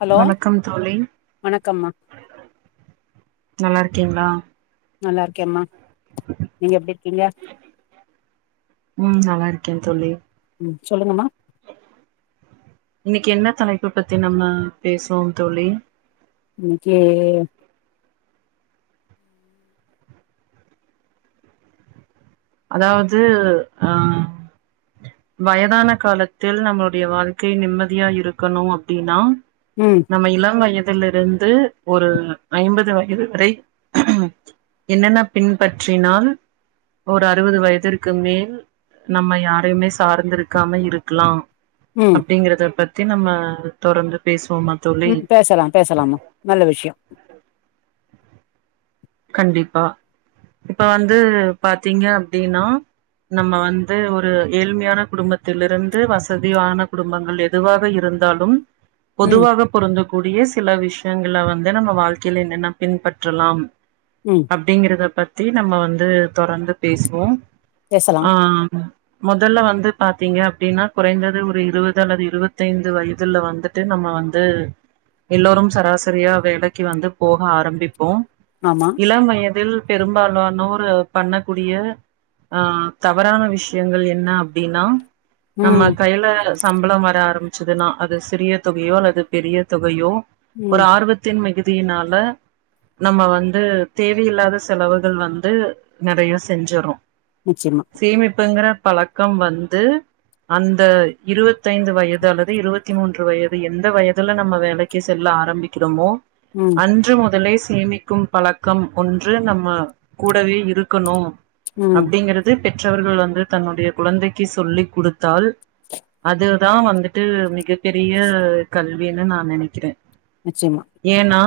Hello வணக்கம் தோழி வணக்கம்மா நல்லா இருக்கீங்களா நல்லா இருக்கேம்மா நீங்க எப்டி இருக்கீங்க ம் நல்லா இருக்கேன் தோழி ம் சொல்லுங்கம்மா இன்னைக்கு என்ன தலைப்பு பத்தி நம்ம பேசுவோ தோழி இன்னைக்கி அதாவது ஆ வயதான காலத்தில் நம்மளுடைய வாழ்க்கை நிம்மதியா இருக்கணு அப்டினா ம் நம்ம இளமை எப் தில் இருந்து ஒரு ஐம்பது வயது வரை என்னென்ன பின்பற்றினால் ஒரு அறுபது வயதிற்கு மேல் நம்ம யாரையுமே சார்ந்திருக்காம இருக்லா ம் அப்டிங்கறத பத் தி நம்ம தொடர்ந்து பேஸ் ம் பேசலா பேசலாமா நல்ல விஷய கண்டிப்பா இப்ப வந்து பாத்தீங்க அப்படின்னா நம்ம வந்து ஒரு ஏழ்மையான குடும்பத்திலிருந்து வசதியான குடும்பங்கள் எதுவாக இருந்தாலும் ம் பொதுவாக பொருந்து கூடிய சில விஷயங்கள வந்து நம்ம வாழ்க்கையில என்னென்ன பின்பற்றலாம் ம் அப்டிங்கறத பத் தி நம்ம வந்து தொடர்ந்து பேஸ்வோ பேசலாம் ஆ மொதல்ல வந்து பாத்தீங்க அப்டின்னா குறைந்தது ஒரு இருபது அல்லது இருவத்தைந்து வயதுல வந்துட்டு நம்ம வந்து எல்லோரும் சராசரியா வேலைக்கு வந்து போக ஆரம்பிப்போ ஆமா இளம் வயதில் பெரும்பாலானோர் பண்ணக்கூடிய ஆ தவறான விஷ்யங்கள் என்ன அப்டின்னா நம்மா ம் கையலஸ் சம்பளம் வர ஆரம்பிச்சிதுன்னா அது சிறிய தொகையோ அல்லது பெரிய தொகையோ ஒரு ம் ஆர்வத்தின் மிகு தினால நம்ம வந் து தேவையில்லாத செலவுகள் வந்து நெறைய செஞ்சரு நிச்சயமா சேமிப்புங்கிற பழக்கம் வந்து அந்த இருவத்தைந்து வயது அல்லது இருவத்தி மூன்று வயது எந்த வயதுல நம்ம வேலைக்கு செல்ல ஆரம்பிக்கிறோமோ ம் அன்று முதலேஸ் சேமிக்கு பழக்கம் ஒன்று நம்ம கூடவே இருக்கணு ம் அப்டிங்கறது பெற்றவர்கள் வந்து தன்னுடைய குழந்தைக்கு சொல்லி குடுத்தால் அதுதா வந்துட்டு மிக பெரிய கல்வீனு நா நெனைக்கிறே நிச்சயமா ஏனா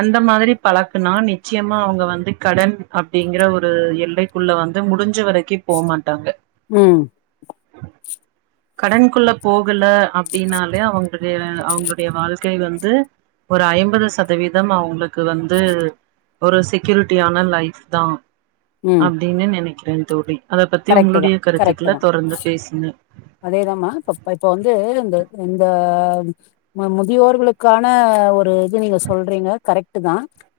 அந்த மாதிரி பழக் இப்ப நா நிச்சயமா அவங்க வந்து கடன் அப்ஙடிங்கற ஒரு எல்லைக்குள்ள வந்து முடிஞ்ச வரைக்கு போமாட்டாங்க உம் கடன்க்குள்ள போகல அப்டின்னாலே அவங்களுடைய அவங்களுடைய வாழ்க்கை வந்து ஒரு ஐம்பது சதவீதம் அவங்களுக்கு வந்து ஒரு செக்யூரிட்டியான லைஃப் தா ம் அப்டின்னு நெனைகி பெண் தோட்டி கரெக்ட்டு தா கரெக்ட்டு தா பேசுங்க அதேதாம பப் இப்ப வந்து இந்த இந்த ம முதியோர்களுக்கான ஒரு இது நீங்க சொல்றீங்க கரெக்ட்டு தா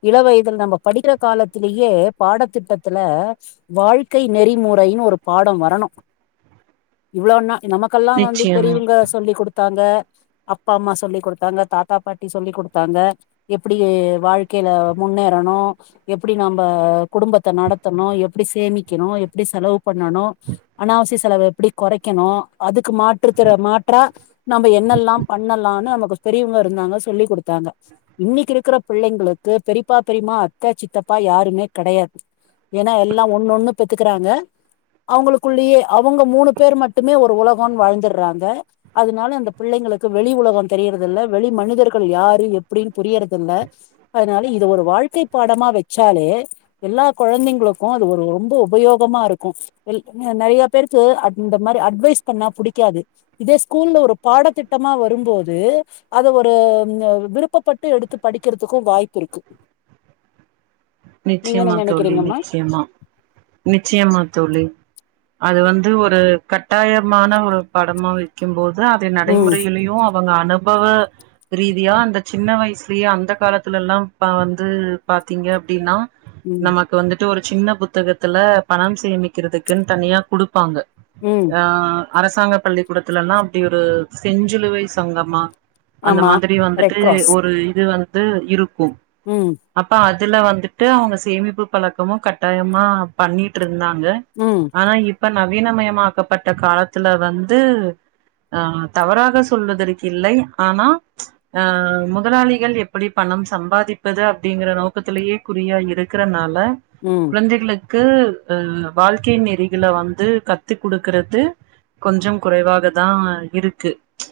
இளவயதுல நம்ம படிக்கிற காலத்திலேயே பாடத்திட்டத்துல வாழ்க்கை நெறிமு றைனு ஒரு பாடம் வரணு இவ்ளோனா நமக்கெல்லா வந்து நிச்சயமா பெரியவங்க சொல்லி கொ தாங்க அப்பா அம்மா சொல்லி் கொடுத்தாங்க தாத்தா பாட்டி சொல்லி் கொடுத்தாங்க எப்டி வாழ்க்கையில முன்னேறணு எப்டி நம்ம குடும்பத்தை நடத்தணு எப்படி சேமிக்கணு எப் டி செலவு பண்ணணு அனாவசிய செலவு எப்டி கொறைக்கணு அதுக்கு மாற்றுதிர மாற்றா நம்ம என்னெல்லா பண்ணலானு நமக்கு பெரியவங்க இருந்தாங்க சொல்லி் கொடுத்தாங்க இன்னைக்கு இருக்கிற பிள்ளைங்களுக்கு பெரியப்பா பெரியமா அத்தே சித்தப்பா யாருமே கெடையாது ஏன்னா எல்லா ஒண்ணொண்ணு பெத் குக்குறாங்க அவங்களுக்குள்ளயே அவங்க மூணு பேர் மட்டுமே ஒரு உலகோனு வாழ்ந்துடுறாங்க அதனால அந்த பிள்ளைங்களுக்கு வெளி உலகோ தெரியர்தில்ல வெளி மனிதர்கள் யாரு எப்டின்னு புரியறதில்ல அதனால இது ஒரு வாழ்க்கை பாடமா வச்சாலே எல்லா கொழந்தைங்களுக்கு அது ஒரு ரொம்ப உபயோகமா இருக்கு எல் நெறைய பேருக்கு அந்த மாரி அட்வைஸ் பண்ணா புடிக்காது இதே ஸ்கூல்ல ஒரு பாடத்திட்டமா வரும்போது அத ஒரு விருப்பப்பட்டு எடுத்து படிக்கிறதுக்கு வாய்ப்பு இருக்கு நீங்க என்ன நிச்சியமா தோழி நெனைக்கிறீங்கம்மா நிச்சியமா நிச்சயமா தோழி அது வந்து ஒரு கட்டாயமான ஒரு படமா வெக்கும்போது து அதை ம் நடைமுறையில்லையு அப் அவுங்க அனுபவ ரீதியா அந்த சின்ன வயசுலயே அந்த காலத்துலலா ப வந்து பாத்தீங்க டீனா ம் நமக்கு வந்துட் டு ஒரு சின்ன புத்தகத்துல பணம் சேமிக்கிறதுக்குன் தனியா குடுப்பாங்க ம் ஆ அரசாங்க பள்ளிக்கூடத்துலலா அப்டி ஒரு செஞ்சிலுவை சங்கமா அந்த ஆமா மாதிரி ரெட் வந்துட்டு கிராஸ் ஒரு இது வந்து வந்து இருக் ம் அப்பா அது இதுல வந் துட்டு அவுங்க சேமிப்பு பழக்கமு கட்டாயமா பண்ணிட்டு இரு ந்தாங்க ம் ஆனா இப் இப்ப நவீனமயமாக்கப்பட்ட காலத்துல வந்து ஆ தவறாக சொல்வதற்கு இல்லை ஆனா அ முதலாளிகள் எப்படி பணம் சம்பாதிப்பது அப்டிங்கற நோக்கத்திலயே குறியா இருக்கறனா [unintelligible] ம் குழந்தைகளு க்கு அ வாழ்க்கையின் நெறிகள வந்து கத்து குடுக்கறது கொஞ்சம் குறைவாகதா இரு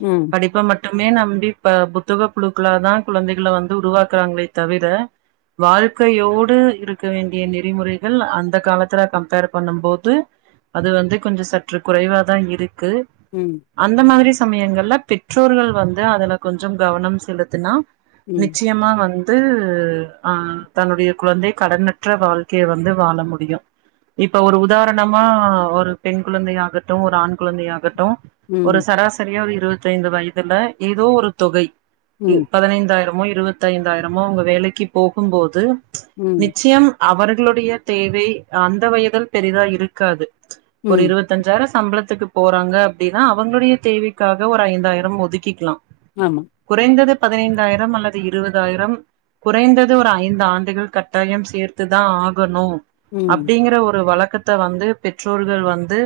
ம் படிப்ப மட் மட்டுமே நம்பி புத்தக புழுக்களா தான் குழந்தைகளை வந்து உருவாக்குறாங்களே தவிர வாழ் கையோடு இருக்க வேண்டிய நெறிமுறைகள் அந்த காலத்துல கம்ப்பேர் பண்ணும் போது அது வந்து கொஞ்ச சற்று குறைவாதா இரு க்கு ம் அந்த மாதிரி சமயங்கள்ல பெற்றோர்கள் வந்து அதுல கொஞ்சோ கவனம் செலுத்துனா ம் நிச்சயமா வந் ந்து ஆ தன்னுடைய குழந்தை கடனற்ற வாழ்க்கைய வந்து வாழ முடியு இப்ப ஒரு உதாரணமா ஒரு பெண் குழந்தையாகட்டு ஒரு ஆண் குழந்தையாகட்டு ஒரு ம் சராசரியா ஒரு இருவத்தைந்து வயதுல ஏதோ ஒரு தொகை இ ம் பதினைந்தாயிரமு இருவத்தைந்தாய்ரமோ அவுங்க வேலைக்கு போகும் போது து [inaudible] ம் நிச்சயம் அவர்களுடைய தேவை அந்த வயதில் பெரிதா இருக்காது ஒரு ம் இருவத்தஞ்சாயிர சம்பளத் த்துக்கு போறாங்க அப்டின்னா அவங்களுடைய தேவைக்காக ஒரு ஐந்தாயிரம் ஒதுக்கிக்லா ஆமா குறைந்தது பதினைந்தாயிரம் அல்லது இருவதாயிரம் குறைந்தது ஒரு ஐந் இந்த ஆண்டுகள் கட்டாய சேர்த்துதா ஆகணு ம் அப்படிங்கற ஒரு வழக் த வந்து பெற்றோர்கள் வந்து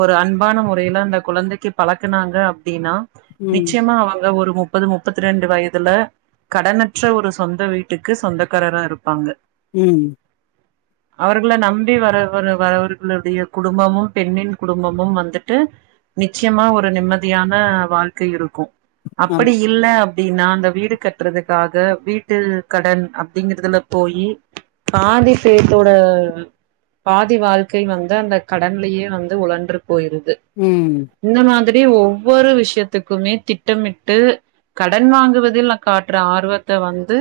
ஒரு அன்பான முறையில அந்த குழந்தைக்கு பழக்கனாங்க அப்படின்னா ம் நிச்சயமா அவங்க ஒரு முப் முப்பது முப்பத்தி ரெண்டு வயதுல கடனற்ற ஒரு சொந்த வீட்டுக்கு சொந்த தகார தான் இருப்பாங்க உம் அவர்களை நம்பி வர வரவர்களுடைய குடும்பமும் பெண்ணின் குடும்பமும் வந்துட்டு நிச்சயமா ஒரு நிம்மதியான வாழ்க்கை இருக்கும் அப்படி ஆமா இல்ல ப்படின்னா அந்த வீடு கட்டுறதுக்காக வீட்டு கடன் அப் அப்படிங்கறத போய் பாதி பேத்தோட பாதி வாழ்க்கை வந்து அந்த கடன்லயே வந்து உழன்று போயிருது ம் இந்த மாதிரி ப்டி ஒவ்வொரு விஷயத்துக்குமே திட்டமிட்டு கடன் வாங்குவதில் காட்டுற ஆர்வத்தை வந்து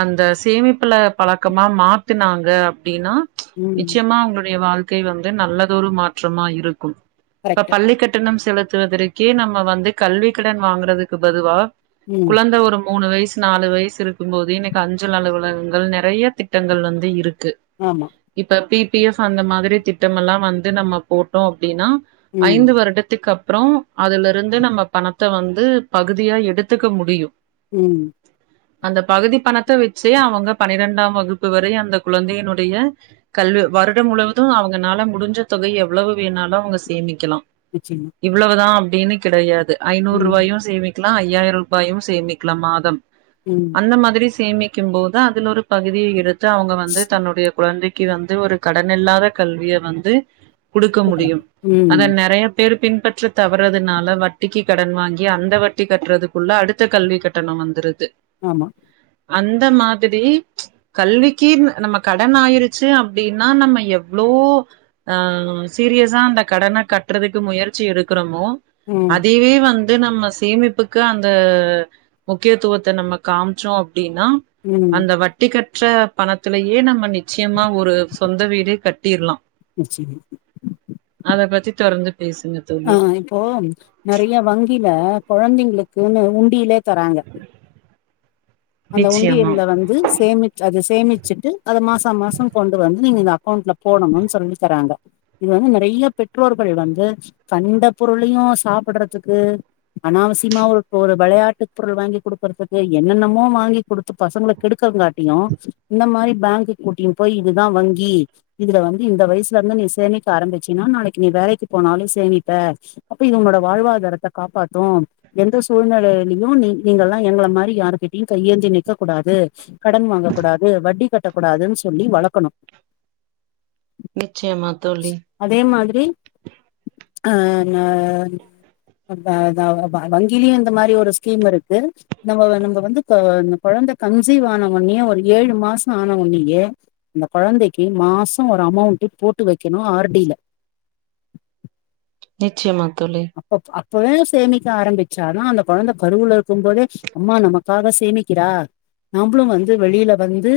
அந்த சேமிப்புல பழக்கமா மாத்துனாங்க அப்டின்னா ம் நிச்சயமா அங்களுடைய வாழ் ழ்கை வந்து நல்லதொ ஒரு மாற்றமா இருக்கும் இப்ப கரெக்ட்டு பள்ளிக்கட்டணம் செலு நடத்துவதற்கே நம்ம வந்து கல்வி கடன் வாங்கறதுக்கு பதுவா ம் குழந்த ஒரு மூணு வயசு நாலு வயசு இருக்கும் போது எனக்கு அஞ் சல் அலுவலகங்கள் நறைய திட்டங்கள் வந்து இருக் கு ஆமா இப்ப பி பி எஃப் அந்த மாதிரி திட்டம் எல்லாம் வந்து நம்ம போட்டோம் அப்படின்னா ம் ஐந்து வருடத்துக்கு அப் அப்புறம் அதுல இருந்து நம்ம பணத்தை வந்து பகுதியாக எடுத்துக்க முடியும் உம் அந்த பகுதி பணத்த வெ ச்சு அவங்க பனிரெண்டாம் வகுப்பு வரை அந்த குழந்தையினுடைய கல்வி வருடம் முழுவதும் அவங்கனால முடிஞ்ச தொகை எவ்ளவு வேணாலு அவ்ங்க சேமிக்கலா நிச்சயமா இவ்ளவுதா அப்டின்னு கிடையாது ஐநூறு ம் ரூவாயு சேமிக்லா ஐயாயிர் ரூபாயும் சேமிக்லாம் மாதம் ம் அந்த மாதிரி சேமிக் க்கும் போது அதுல ஒரு பகுதியை எடுத் து அவ்ங்க வந்து தன்னுடைய குழந்தை க்கு வந்து ஒரு கடன் இல்லாத கல்விய வந்து கொடுக்க இருக்கலாம் முடியும் ம் அத நெறைய பேரு பின்பற்ற தவற்றதுனால வட்டிக்கு கடன் வாங்கி அந்த வட்டி கட்றதுக்குள்ள அடுத்த கல்வி கட்டண வந்துருது ஆமா அந்த மாதிரி கல்விக்கு நம்ம கடன் ஆயிருச்சு அப்டின்னா நம்ம எவ்ளோ அஹ் சீரியசா அந்த கடன கட்றதுக்கு முயற்சி எடுக்கிறமோ ம் அதவே வந் இது நம்ம சேமிப்புக்கு அந்த முக்கியத்துவத்தை நம்ம காமிச்சோம் அ ப்படின்னா ம் அந்த வட்டிக்கட்ட ற்ற பணத்திலயே நம்ம நிச்சயமா ஒரு சொந்த வீடே கட்டிலாம் நிச்சயமா அத பத்தி தொறந்து ஆ இப்போ நறைய வங்கில கொழந்தைங்க களுக்கு ன்னு உண்டியிலே தராங்க அந்த நிச்சயமா உண்டியல வந்து சேமிச் அது சேமிச்சுட்டு அத மாச மாச கொண்டு வந்து நீங்க அக்கோண்ட்ல போடணும்னு சொல்லி தராங்க இது வந்து நறைய பெற்றோர்கள் வந்து கண்ட பொருளையும் சாப்டறதுக்கு அனாவசியமா ஒரு ஒரு விளையாட்டுப் பொருள் வாங்கி குடுக்குறதுக்கு என்னென்னமோ வாங்கி குடுத்து பசங்கள கெடுக்கறங்காட்டியும் இந்த மாரி பேங்க கூட்டினு போய் இதுதான் வங்கி இதுல வந்து இந்த வயசுல இருந்து நீ சேமிக்க ஆரம்பிச்சான நாளைக்கு நீ வேலைக்கு போனாலும் சேமிப்ப இது உன்னோட வாழ்வாதாரத்த காப்பாத்தும் எந்த சூழ்நிலையிலையும் நீ நீங்கலாம் எங்களை மாரி யார்கிட் டிங் கையேந்தி நிற்கக் கூடாது கடன் வாங்கக்க கூடாது வட்டி கட்டக்க கூடாதுன்னு சொல்லி வளர்க்கணும் நிச்சயமா தோலி லி ஆ ன த த வங்கிலும் இந்த மாரி ஒரு ஸ்கீம் இருக்கு நம்ம நம்ம வந்து கொ இந்த கொழந்தை கன்சீவ் ஆன உனேயே ஒரு ஏழு மாசம் ஆன உனேயே இந்த குழந்தைக்கு மாசம் ஒரு அமௌண்ட்டு போட்டு வைக்கணும் ஆர் டி ல நிச்சயமா தோழி அப் போ ஆ குழல சேமிக்க ஆரம்பிச்சான் தான் அந்த கொழந்தை பருவல இருக்கும் போதே அம்மா நமா பார் ரா சேமிக்கிறா நம்பளும் வந்து வெளியில வந்து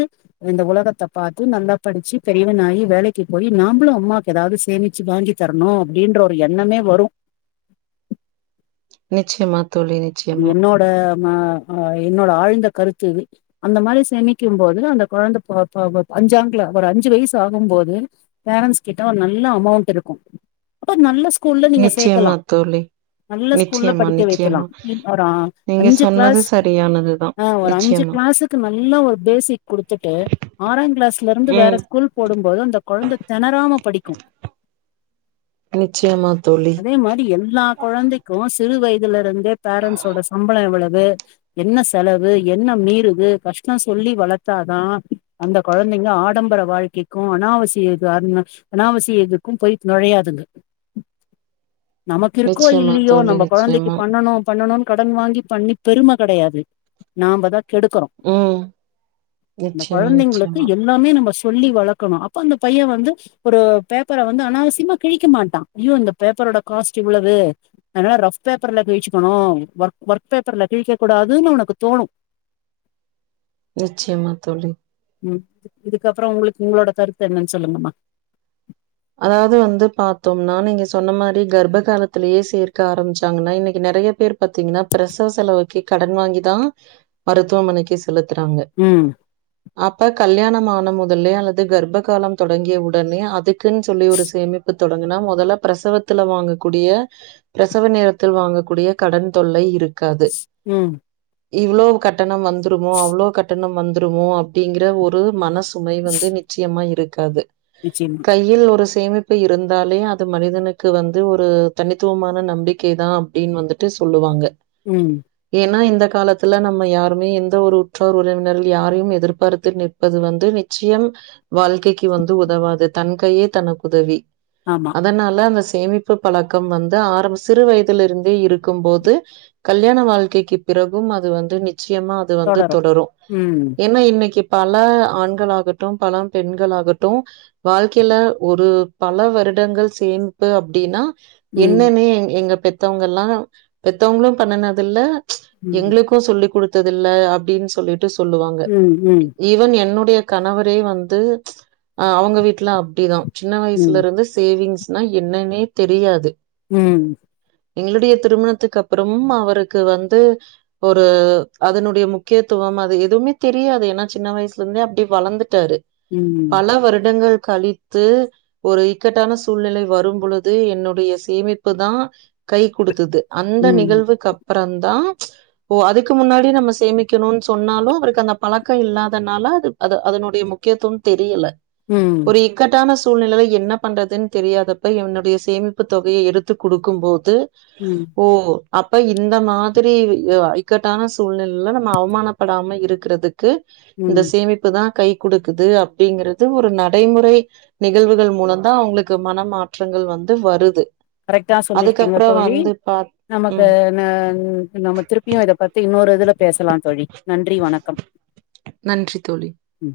இந்த உலகத்தை பாத்து நல்லா படிச்சு பெரியவன் ஆயி வேலைக்கு போய் நாம்ளும் அம்மாவுக்கு எதாவது சேமிச்சு வாங்கி தரணும் அப்படின்ற ஒரு எண்ணமே வரும் நிச்சயமாத்து தோழி இது நிச்சயமா என்னோட என்னோட ஆழ்ந்த கருத்து இது அந்த மாரி சேமிக்கும் போது அந்த கொழந்தை பொ பொ அஞ்சாங்கல ஒரு அஞ்சு வயசு ஆகும் போது பேரண்ட்ஸ் கிட்ட ஒரு நல்ல அமௌண்ட் இருக்கும் அப்ப நல்ல ஸ் கூல்ல நீங்க நிச்சயமா சேக்கலாம் தோழி நல்ல ஸ்கூல்ல நிச்சயமா படிக்க நிச்சயமா வைக்கலாம் ஒரு நீங்க அஞ்சு சொன்னது கிளாஸ் சரியானதுதா ஆ ஒரு அஞ்சு நிச்சயமா கிளாஸுக்கு நல்ல ஒரு பேசிக் குடுத்துட்டு ஆறாம் கிளாஸ்ல இருந்து வேற ம் ஸ்கூல் போடும்போது அந்த குழந்தை திணராம படிக்கும் நிச்சயமா தோழி அதே மாரி எல்லா கொழந்தைக்கும் ஸ் சிறு வயதுலே இருந்தேப் பேரண்ட்ஸோட சம்பளம் எவ்வளவு என்ன செலவு என்ன மீறுது கஷ்டம் சொல்லி வளர்த்தாதான் அந்த கொழந்தைங்க ஆடம்பர வாழ்க்கைக்கும் அனாவசிய இது அ அனாவசிய இதுக்கும் போய் நுழையாதுங்க நமக்கு இருக்கோ நிச்சயமா இல்லையோ தோழி நம்ம கொழந்தைக்கு நிச்சயமா பண்ணணோம் பண்ணணும்னு கடன் வாங்கி பண்ணி பெருமை கிடையாது நாமதான் கெடுக்குறோம் ம் இந்த நிச்சயமா கொழந்தைங்களுக்கு நிச்சயமா எல்லாமே நம்ம சொல்லி வளக்கணும் அப்ப அந்த பையன் வந்து ஒரு பேப்பரை வந்து அனாவசியமா கிழிக்க மாட்டான் ஐயோ இந்த பேப்பர் ரோட காஸ்ட்இவ்ளவு அதனால ஃரப்பேப்ரல கிழிச்சி கனோம் ஒர்க் ஒர்க் பேப்பர்ல கிழிக்க கூடாதுன்னு அவனுக்கு தோணும் நிச்யமா தோழி ம் இதுக்கப்ரோ உங்களுக்கு உங்களோட கருத்து என்னன்னு சொல்லுங்கம்மா அதாவது வந்து பாத்தோம்னா நீங்க சொன்ன மாரி கர்ப்ப காலத்திலேயே சேர்க்க ஆரம்பிச்சாங்கன்னா இன்னைக்கு நெறைய பேர் பாத்தீங்ன்னா பிரசவ செலவுக்கு கடன் வாங்கிதா மருத்துவமனைக்கு செலுத்றாங்க ம் அப்ப கல்யாணமான முதல்லே அல்லது கர்ப்பகாலலோ தொடங்கிய உடனே அது அதுக்குன்னு சொல்லி ஒரு சேமிப்பு தொடங்குனா முதல்ல பிரசவத்துல வாங்கக்கூடிய பிரசவ நேரத்தில் வாங்கக்கூடிய கடன் தொல்லை இருக் உம் இவ்ளோ கட்டணம் வந்துருமோ அவ்ளோ கட்டணம் வந்துருமோ அப்டிங்கற ஒரு மனசு சுமை வந்து நிச்சயமா இருக் காது நிச்சயமா கையில் ஒரு சேமி ப்பு இருந்தாலே அது மனிதனுக்கு வந்து ஒரு தனித்துவமான நம்பிக்கை தா அப்டின் வந்துட்டு சொல்லுவாங்க உம் ஏன்னா இந்த காலத்துல நம்ம யாருமே எந்த ஒரு உற்றார் உறவினர்கள் யாரையு எதிர்பார்த்து நிற்பது வந்து நிச்சயம் வாழ்க்கைக்கு வந்து உதவாது தன் கையே தனக்குதவி ஆமா அதனால அந்த சேமிப்பு பழக்கம் வந்து ஆரம்ப சிறு வயதிலே இருந்தே இருக்கு போது கல்யாண வாழ்க்கைக்கு பிறகும் அது வந்து நிச்சயமா அது வந்து தொடரு ம் ஏன்னா இன்னைக்கு பல ஆண்களாகட்டு பல பெண்களாகட்டு வாழ்க்கையில ஒரு பல வருடங்கள் சேமிப்பு அப்டின்னா ம் என்னனே எ எங்க பெத்தவங்கல்லா பெத்தவங்களு பண்ணுணதுல்ல ம் எங்ளுக்கு சொல்லி் கொ ந்ததில்ல அப்டின்னு சொல்லி ண்டு சொல்லுவாங்க ம் ம் ஈவன் என்னோட ஏ கணவரே வந்து அஹ் அவங்க வீட்டு லா அப்டி சின்ன ம் வயசுலருந்து சேவிங்ஸ் னா என்னன்னே தெரியாது உம் எங்ளுடைய திருமணத்துக்கு அப்பறமும் அவருக்கு வந்து ஒரு அதனுடைய முக்கியத்துவம் அது எதுவுமே தெரியாது ஏன்னா சின்ன வயசுலருந்தே அப்டி வளர்ந்து டாரு ம் பல வருடங்கள் கழித்து ஒரு இக்கட்டான சூழ்நிலை வரும் பொழுது என்னுடைய சேமிப்பு தா கை கொடுத்தது அந்த ம் நிகழ்வுக்கு அப்ற தா ஓ அதுக்கு முன்னாடி நம்ம சேமிக்கணுனு சொன்னாலு அவருக்கு அந்த பழக்க இல்லாதனால அது அது அதனுடைய முக்கியத்துவ தெரியல ம் ஒரு இக்கட்டான சு சூழ்நிலை என்ன பண்ணுறதுன்னு தெரியாதப்ப என்னுடைய சேமிப்புத் தொகையை எடுத்து குடுக்கு போது ம் ஓ அப்ப இந்த மாதிரி இஅ க்கட்டான சூழ்நிலைல நம்ம அவமானப்படாம இருக்கிறதுக் கு இந்த ம் சேமிப்பு தா கை குடுக்குது அப்படிங்கிறது ஒரு நட் டைமுறை நிகழ்வுகள் மூலம்தா அவ்ங்களுக்கு மன மாற்றங்கள் வந்து வருது கரெக்டா சொல்லிருக்கீங்க அதுக்கப்புறம் தோழி வந்து பாத் நமக்கு ம். ந நம்ம திருப்பியும் இத பத்தி ன்னொரு இதுல பேசலாம் தோழி நன்றி வணக்கம் நன்றி தோழி ம்